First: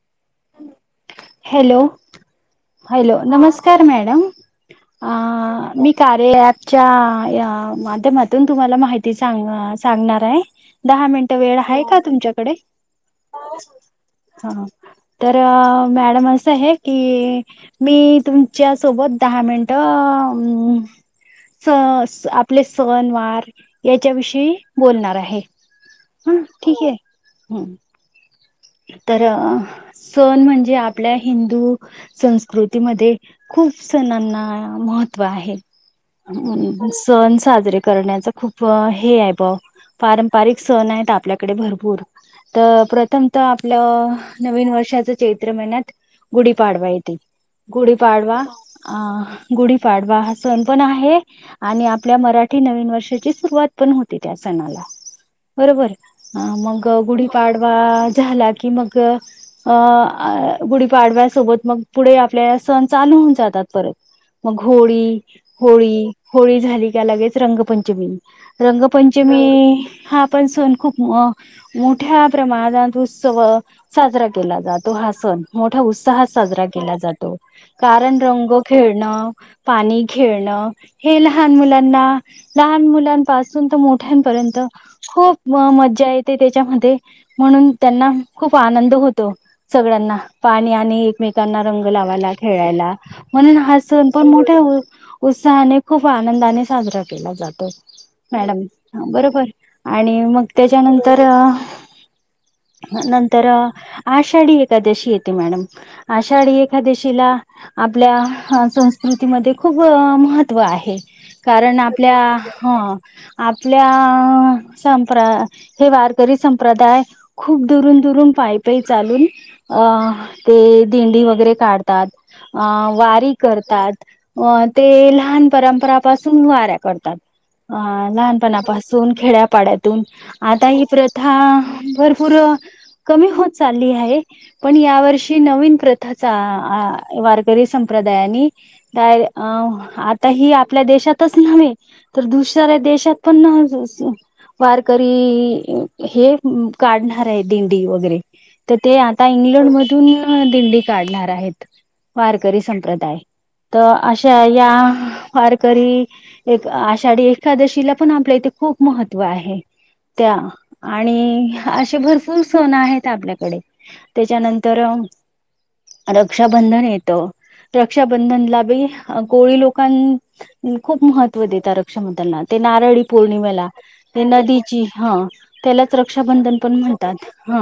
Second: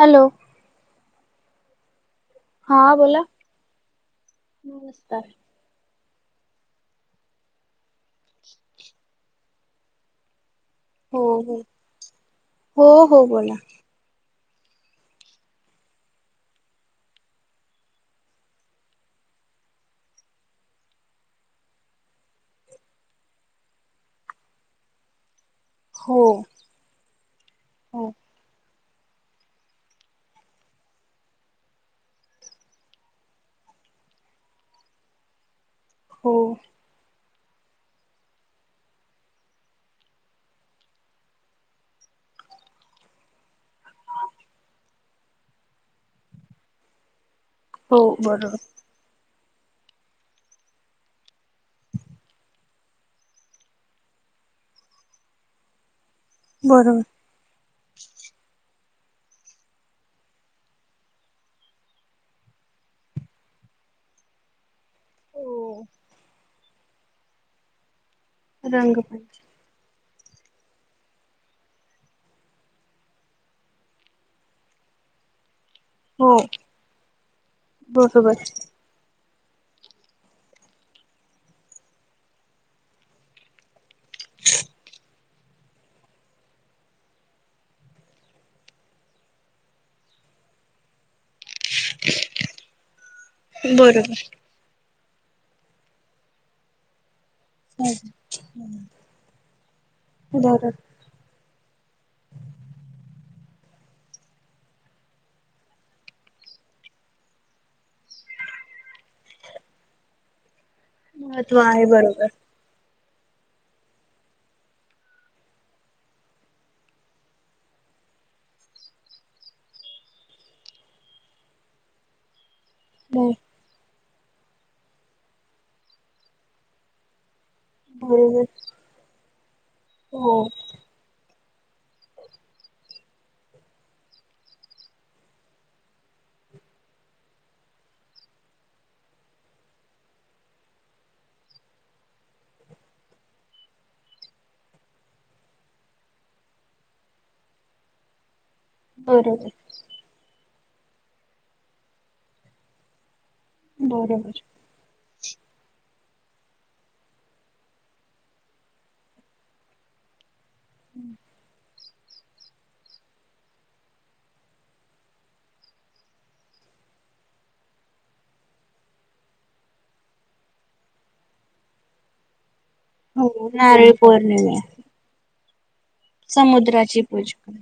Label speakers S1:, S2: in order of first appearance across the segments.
S1: Hello.
S2: Hello,
S1: हा
S2: hello
S1: बोला
S2: नमस्कार मॅडम आ
S1: नमस्कार
S2: मी कार्य अपच्या या माध्यमातून तुम्हाला माहिती सांगणार आहे. दहा
S1: हो
S2: मिनिट
S1: हो
S2: वेळ आहे का तुमच्याकडे?
S1: हो हो बोला
S2: हा, तर मॅडम असं आहे की मी तुमच्या सोबत दहा मिनिट आ च आपले सण वार याच्या विषयी बोलणार आहे.
S1: हो
S2: हा ठीक आहे, हम.
S1: हो
S2: तर सण म्हणजे आपल्या हिंदू संस्कृतीमध्ये खूप खूप सणांना महत्व आहे.
S1: हो
S2: सण साजरे करण्याच खूप हे आहे भा पारंपारिक सण आहेत आपल्याकडे भरपूर. तर प्रथम तर आपलं नवीन वर्षाच चैत्र महिन्यात गुढीपाडवा येतील. गुडी
S1: हो
S2: पाडवा
S1: बरोबर
S2: अह गुढीपाडवा हा सण पण आहे, आणि आपल्या मराठी नवीन वर्षाची सुरुवात पण होती त्या सण बरोबर? मग
S1: बरोबर
S2: गुढीपाडवा झाला की मग अ गुढीपाडव्यासोबत मग पुढे आपल्या सण चालू होऊन जातात. त मग होळी
S1: हो
S2: होळी होळी झाली का लगेच रंगपंचमी.
S1: रंगपंच
S2: रंगपंचमी हा पण सण खूप मोठ्या प्रमाणात उत्सव साजरा केला जातो हा सण. मोठा उत्साहात
S1: हो
S2: साजरा केला जातो. कारण
S1: बरोबर
S2: रंग खेळणं पाणी खेळण. हे लहान मुलांना लहान मुलांपासून तर मोठप खूप मजा येते त्याच्यामध्ये म्हणून त्यांना खूप आनंद होतो सगळ्यांना पाणी आणि एकमेक त्यांना रंग लावायला, खेळायला म्हणून हा सण
S1: बरोबर
S2: पण मोठ्या उत्साहाने खूप आनंदाने साजरा जातो मॅडम बरोबर आणि मग
S1: बरोबर
S2: त्याच्यानंतर नंतर आषाढी एकादशी येते मॅडम. आषाढी एकादशीला आपल्या संस्कृतीमध्ये खूप महत्त्व व आहे
S1: महत्त्व
S2: कारण
S1: आहे
S2: आपल्या
S1: बरोबर
S2: ह आपल्या संप हे वारकरी संप्रदाय खूप दुरून दुरून पाई पई चालून अ ते दिंडी वगैरे काढतात अ वारी करतात. अ ते लहान परंपरापासून वाऱ्या करतात. अ
S1: बरोबर
S2: लहानपणापासून, खेड्यापाड्यातून
S1: हो
S2: आता ही प्रथा भर पुरं कमी होत चालली आहे, पण यावर्षी नवीन प्रथाचा वारकरी संप्रदाय आता ही आपल्या देशातच नव्हे तर दुसऱ्या देशात पण वारकरी हे काढणार आहे दिंडी वगैरे तर ते आता
S1: बरोबर
S2: इंग्लंड मधून दिंडी काढणार आहेत, वारकरी संप्रदाय. तर
S1: बरोबर
S2: अशा या वारकरी एक आषाढी एकादशीला पण आपल्या इथे खूप महत्व आहे. त्या आणि असे भरपूर सण आहेत आपल्याकडे. त्याच्यानंतर रक्षाबंधन येतो. रक्षाबंधनला बी गोळी लोकां खूप महत्त्व देतात रक्षाबंधनात. ते नारळी
S1: हो
S2: पौर्णिमेला.
S1: नारळी पौर्णिमा
S2: नदीची ह त्यालाच रक्षाबंधन ण
S1: समुद्राची
S2: म्हणतात.
S1: पूजा
S2: ह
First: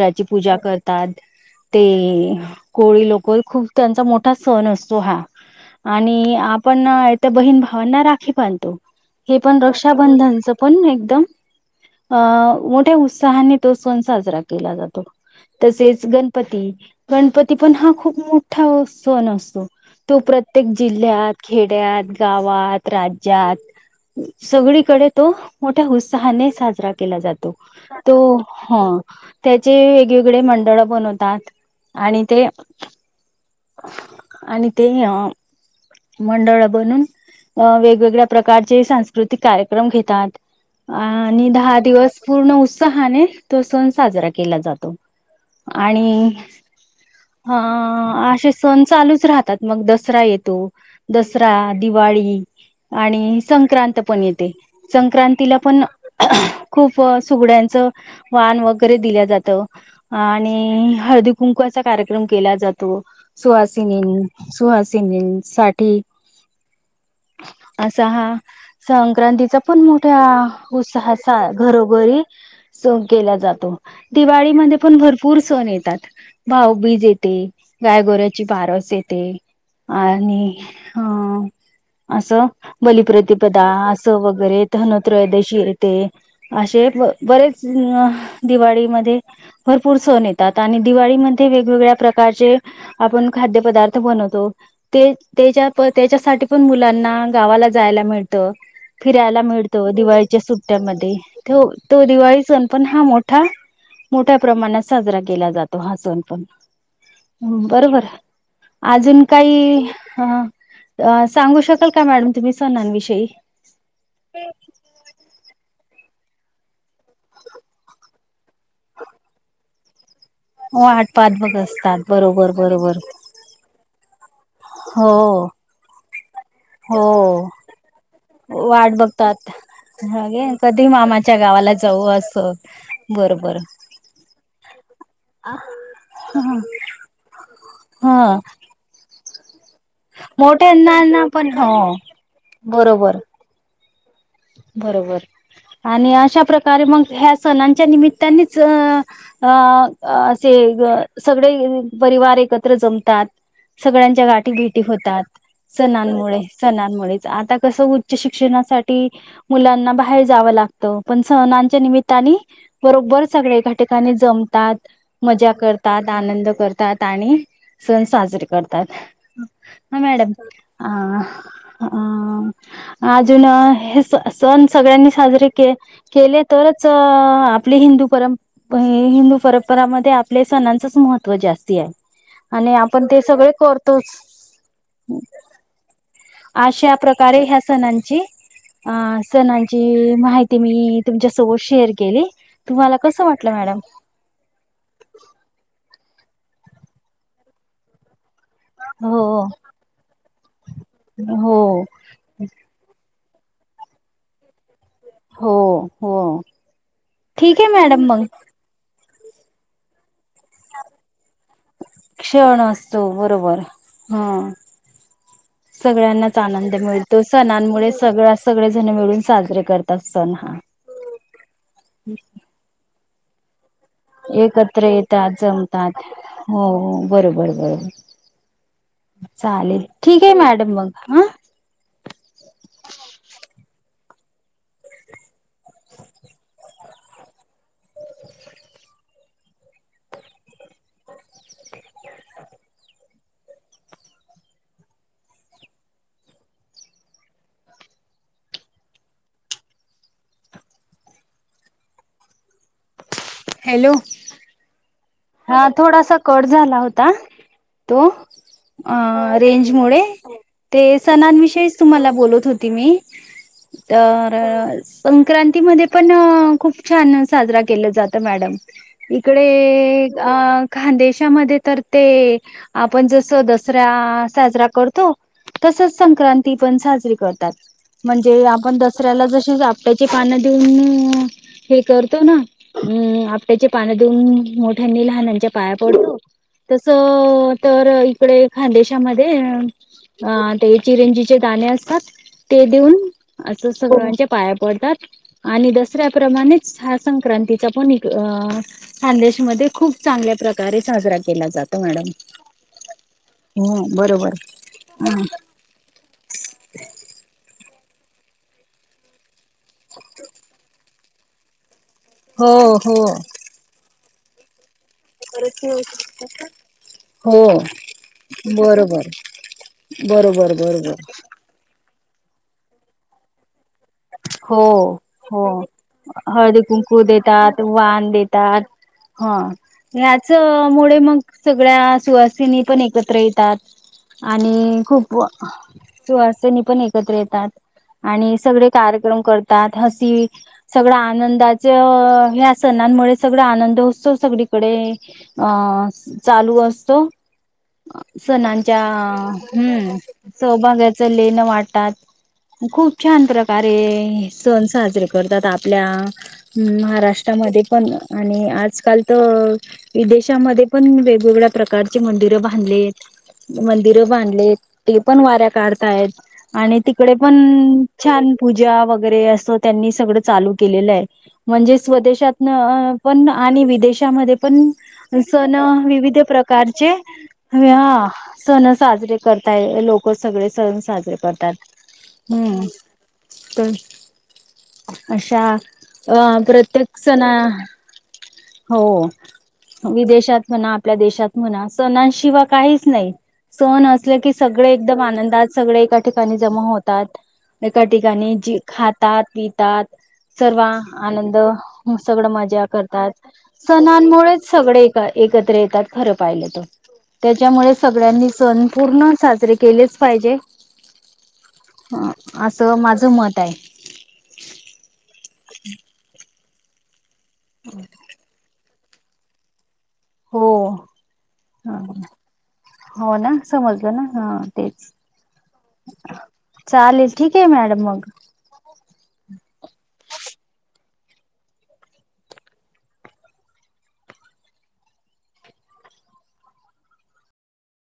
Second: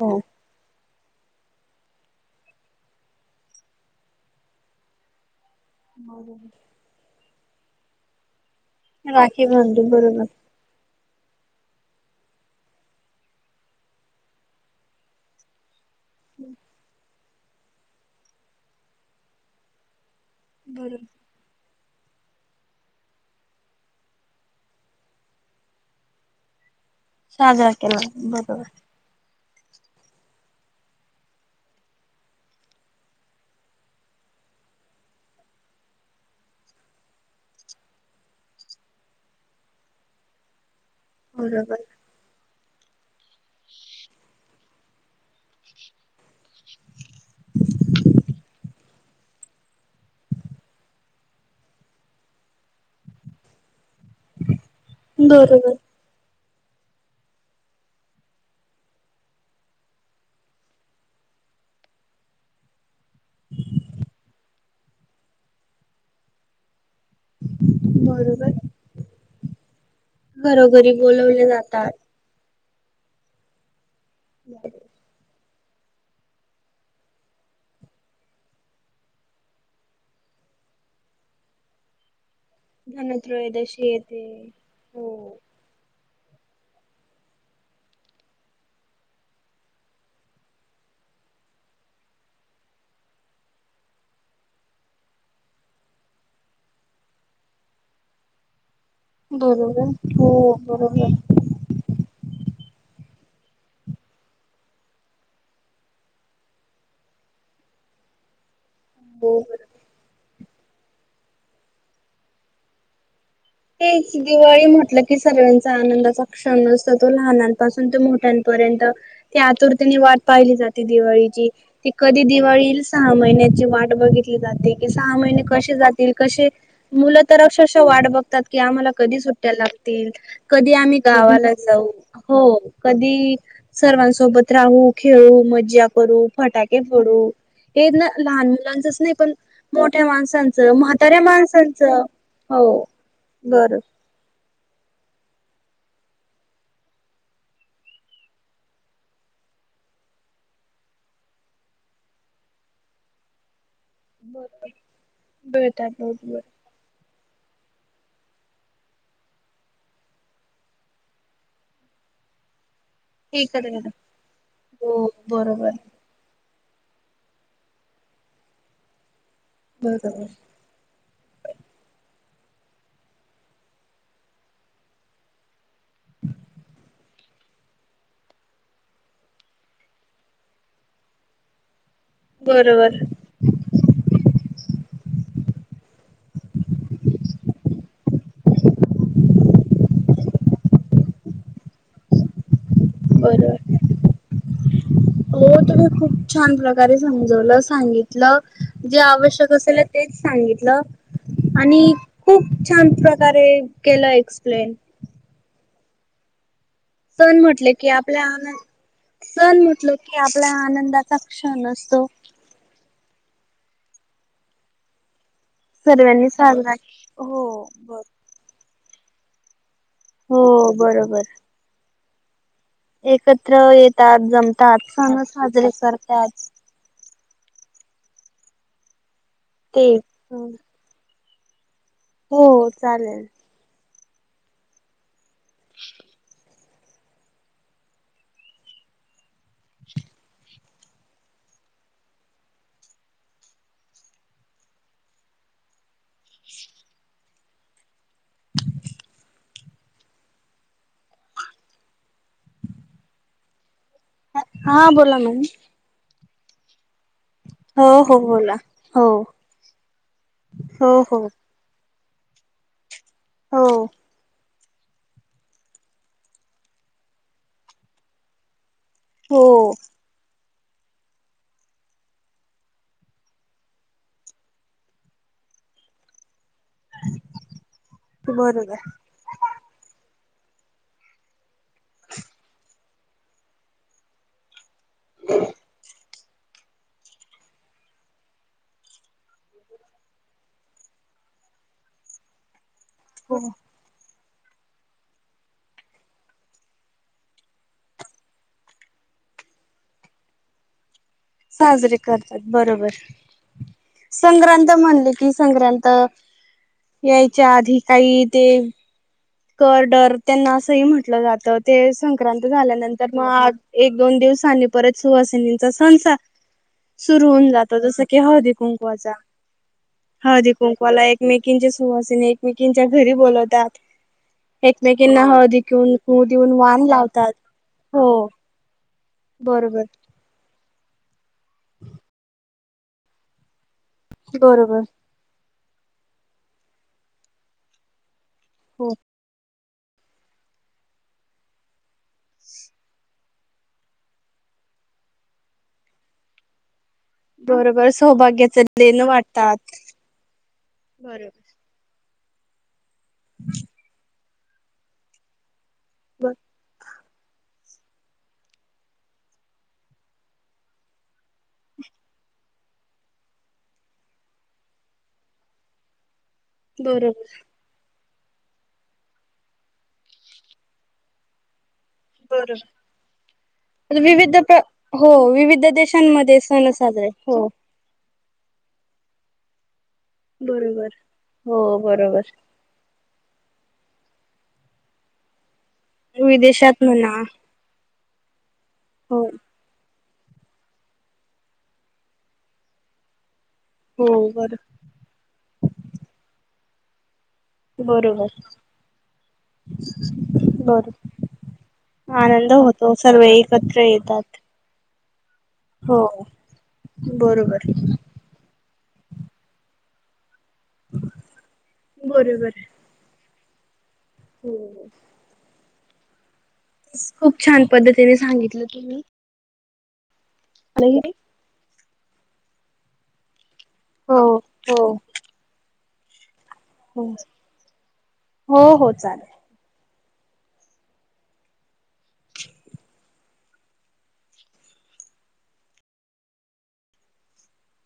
S1: हो
S2: पूजा कर ते कोळी लोकं. खूप त्यांचा मोठा सण असतो हा. आणि आपण हिथ, बहीण भावांना राखी बांध तो. हे
S1: राखी
S2: पण
S1: बांधून बरोबर
S2: रक्षाबंधनच पण, एकदम अ मोठे उत्स सहाने तो सण साजरा केला जातो. तसेच गणपती गणपती पण हा खूप मोठा सण असतो. तो प्रत्येक
S1: बरोबर
S2: जिल्ह्यात खेड्यात, गावात, राज्यात सगळीकडे तो मोठ्या उत्साहाने साजरा केला जातो.
S1: साजरा केला
S2: तो
S1: बरोबर
S2: हा. त्याचे वेगवेगळे मंडळ बनवतात आणि ते आणि ते अ मंडळ बनून अ वेगवेगळ्या प्रकारचे सांस्कृतिक कार्यक्रम घेतात. आणि दहा
S1: बरोबर
S2: दिवस पूर्ण उत्साहाने तो सण साजरा केला जातो. आणि हां. असे सण चालूच राहतात, मग दसरा येतो. दसरा, दिवाळी आणि संक्रांत पण येते. संक्रांतीला
S1: बरोबर
S2: पण खूप सुगड्यांचं वान वगैरे दिल्या जातं आणि हळदी कुंकाच असा कार्यक्रम केला जातो. सुहासिनी, सुहासिनीन साठी असा हा
S1: बरोबर
S2: संक्रांतीचा, पण मोठ्या
S1: घरोघरी बोलवले
S2: उत्साहचा
S1: जातात.
S2: घरोघरी सण केला जातो, दिवाळीमध्ये पण भरपूर सण येतात. भावबीज येते. गायगुऱ्या ती बारस येते आणि अ असं बलिप्रतिपदा,
S1: धनत्रयोदशी
S2: असं
S1: येते.
S2: वगैरे
S1: हो.
S2: धनोत्रयोदशी येते असे बरेच हं दिवाळीमध्ये भरपूर सण येतात आणि दिवाळीमध्ये वेगवेगळ्या प्रकारचे आपण खाद्य पदार्थ बनवतो, ते तेच्याप तेच्यासाठी पण मुलांना गावाला जायला मिळत. फिरायला मिळत.
S1: बरोबर हो
S2: दिवाळीच्या सुट्ट्या
S1: बरोबर
S2: मध्ये पण हा मोठा मोठ्या प्रमाणात साजरा केला जातो. हा सण पण बरोबर, आजून
S1: हो बरोबर.
S2: काही हा. अ सांगू शकाल का मॅडम तुम्ही सणांविषयी?
S1: तेच दिवाळी म्हटल की सगळ्यांचा आनंदाचा क्षण असतो तो लहनांपासून ते मोठ शान परेंत ते आतुरतेने वाट पाहिली जाते
S2: वाट पाहत
S1: दिवाळीची.
S2: बघत
S1: ती
S2: असतात
S1: कधी
S2: बरोबर
S1: दिवाळी यील
S2: बरोबर
S1: सहा महिन्याची? वाट बघितली जाते की,
S2: हो
S1: सहा महि महिने कशे जातील कशे
S2: हो
S1: मुल तर आक्षरक्षां वाट बघतात. की आम्हाला
S2: वाट
S1: कधी
S2: बघतात
S1: सुट्ट्या लागतील, कधी आम्ही गावाला जाऊ, हो कधी
S2: बरोबर
S1: सर्वांसोबत राहू, खेळू, मज्जा करू, फटाके फोडू. हे ना
S2: हा
S1: लहान मुलांचंच नाही पण मोठ्या माणसांचं
S2: मोठ्यांना
S1: म्हाताऱ्या
S2: ना पण हो
S1: माणसांचं हो
S2: बरोबर
S1: बर
S2: बरोबर. आणि अशा प्रकारे मग ह्या सणांच्या निमित्तानेच अ असे सगळे परिवार एकत्र जमतात. सगळ्यांच्या गाठी
S1: बरोबर
S2: भेटी होतात.
S1: मिळतात बरोबर.
S2: सणांमुळे सणांमुळे. आता कसं उच्च शिक्षणासाठी मुलांना बाहेर जावं लागत, पण सहनांच्या निमित्तानीं बरोबर सगळे
S1: एकत्र
S2: एका
S1: येतात.
S2: ठिकाणी जमतात,
S1: हो
S2: मजा
S1: बरोबर
S2: करतात आनंद कर तात आणि सण साजरे करतात. ह
S1: बरोबर.
S2: मॅडम अ अजून सण सगळ्यांनी साजरे के केले तरच आपली हिंदू परं हिंदू परंपरामध्ये आपल्या सणांचंच महत्त्व जास्त आहे आणि
S1: बरोबर
S2: आपण ते सगळे करतोच. अशा प्रकारे ह्या सणांची अ सणांची माहिती मी तुमच्यासोत शेअर केली. तुम्हाला कस वाटलं
S1: बरोबर
S2: मॅडम?
S1: हो तुम्ही खूप छान प्रकारे समजवलं. सांगितलं. जे
S2: हो
S1: आवश्यक असेल तेच सांगितलं
S2: हो
S1: आणि खूप छान प्रकारे केलं एक्सप्लेन.
S2: हो हो!
S1: सण
S2: ठीक आहे
S1: म्हटले की
S2: मॅडम
S1: आपल्या
S2: मग
S1: आ सण म्हटलं की आपला आनंदाचा क्षण असतो.
S2: क्षण असतो बरोबर. ह.
S1: सर्वांनी
S2: सगळ्यांनाच
S1: साजरा
S2: आनंद मिळतो.
S1: हो
S2: सणांमुळे
S1: बर
S2: सगळ सगळ जण मिळून साजरे करतात सण
S1: हो
S2: हा.
S1: बरोबर एकत्र येतात. जमतात.
S2: एकत्र
S1: सण
S2: येतात
S1: साजरे
S2: जमतात
S1: करतात.
S2: हो बरोबर बरोबर
S1: ते
S2: चालेल ठीक आहे मॅडम मग हा.
S1: हो चालेल. [inaudible]
S2: [inaudible] हॅलो.
S1: हा बोल
S2: हा थोडासा कट झाला होता
S1: हो
S2: तो
S1: हो बोला हो
S2: अह रेंजमुळे
S1: हो
S2: ते
S1: हो
S2: सणा विषयी तुम्हाला बोलत होती मी
S1: हो
S2: तर संक्रांती मध्ये पण खूप छान साजरा केलं जात मॅडम. इकडे
S1: हो
S2: अ खानदेशामध्ये तर ते आपण जस दसरा साजरा करतो तसच संक्रांती पण साजरी करतात म्हणजे आपण
S1: बरोबर
S2: दसऱ्याला जशी आपट्या पान देऊन हे करतो ना अ आपट्याचे पान देऊन मो नी लहानंच्या पाया पडतो तस तर इकडे खानदेशामध्ये अ ते चिरंजीचे दाणे असतात ते देऊन
S1: हो
S2: असं सगळ्यांचे पाया पडतात आणि दसऱ्या प्रमाणेच हा संक्रांतीचा पण खानदेशमधे खूप चांगल्या प्रकारे साजरा
S1: साजरे
S2: मॅडम.
S1: करतात बरोबर
S2: हम्म बरोबर.
S1: संक्रांत म्हणले की संक्रांत यायच्या आधी काही ते करडर त्यांना असं ही म्हटलं जातं ते संक्रांत
S2: हो हो
S1: झाल्यानंतर मग एक दोन दिवसांनी परत सुवासिनींचा सण सुरु
S2: हो
S1: होऊन जातो जस की हळदी
S2: बरोबर
S1: कुंकुवाचा हळदी
S2: बरोबर बरोबर.
S1: कुंकवाला एकमेकींच्या सुवासीनी एकमेकींच्या घरी बोलवतात
S2: हो
S1: एकमेकींना
S2: हो
S1: हळदी कुंकू देऊन
S2: हळदी
S1: वाण
S2: कुंकू
S1: लावतात.
S2: देतात, वान
S1: हो
S2: देतात. हा
S1: बरोबर
S2: याच मुळे मग सगळ्या सुवासिनी पण एकत्र येतात.
S1: बरोबर
S2: आणि खूप सुवासिनी पण एकत्र येतात आणि सगळे
S1: हो
S2: कार्यक्रम करत तात हसी सगळ आनंदाच ह्या सणांमुळे सगळा आनंद उत्सव सगळी कडे अह चालू असतो
S1: बरोबर सौभाग्याचं
S2: सणांच्या
S1: देणं वाटतात.
S2: हम्म
S1: ब
S2: सौभाग्याचं लेण वाटतात खूप छान प्रकारे सण साजरे करतात आपल्या महाराष्ट्र तामध्ये पण आणि आजकाल तर विदेशामध्ये पण वेगवेगळ्या प्रकारचे म बांधले मंदिर बांधले ते पण वाऱ्या काढताहेत आणि
S1: बरोबर
S2: तिकडे पण छान पूजा वगैरे असं त्यांनी सगळं चालू केलेलं आहे म्हणजेच स्वदेशात
S1: बरोबर
S2: पण आणि विदेशामध्ये
S1: विविध प्र
S2: पण
S1: हो
S2: सण
S1: विविध
S2: विविध
S1: देशांमध्ये सण
S2: प्रकारचे
S1: साजरे हो
S2: चे हा सण साजरे करताय लोक लोक सगळे सण
S1: बरोबर
S2: साजरे करतात
S1: हो बरोबर
S2: हम्म. तर अशा अह
S1: विदेशात
S2: प्रत्येक
S1: म्हणा
S2: सणा हो विदेशात म्हणा आपल्या देशात म्हणा सणांशिवाय काहीच नाही. सण
S1: हो
S2: असले की
S1: बर
S2: सगळे एकदम आनंदात, सगळे एका ठिकाणी जमा होतात एका ठिकाणी
S1: बरोबर
S2: जे खातात पितात सर्व
S1: बरोबर
S2: आनंद सगळं
S1: आनंद
S2: मजा
S1: होतो
S2: करतात,
S1: सर्व एकत्र येतात.
S2: सणांमुळेच सगळे एका एकत्र येतात
S1: हो
S2: खरं पाहिलं तर,
S1: बरोबर
S2: त्याच्यामुळे सगळ्यांनी सण पूर्ण साजरे केलेच पाहिजे असं माझं मत आहे.
S1: हो हो.
S2: हम्म.
S1: खूप छान पद्धतीने सांगितलं तुम्ही
S2: हो हो ना. समजलं ना
S1: हो
S2: हा तेच.
S1: हो
S2: चालेल
S1: हो
S2: ठीक आहे मॅडम मग
S1: हो हो चालेल.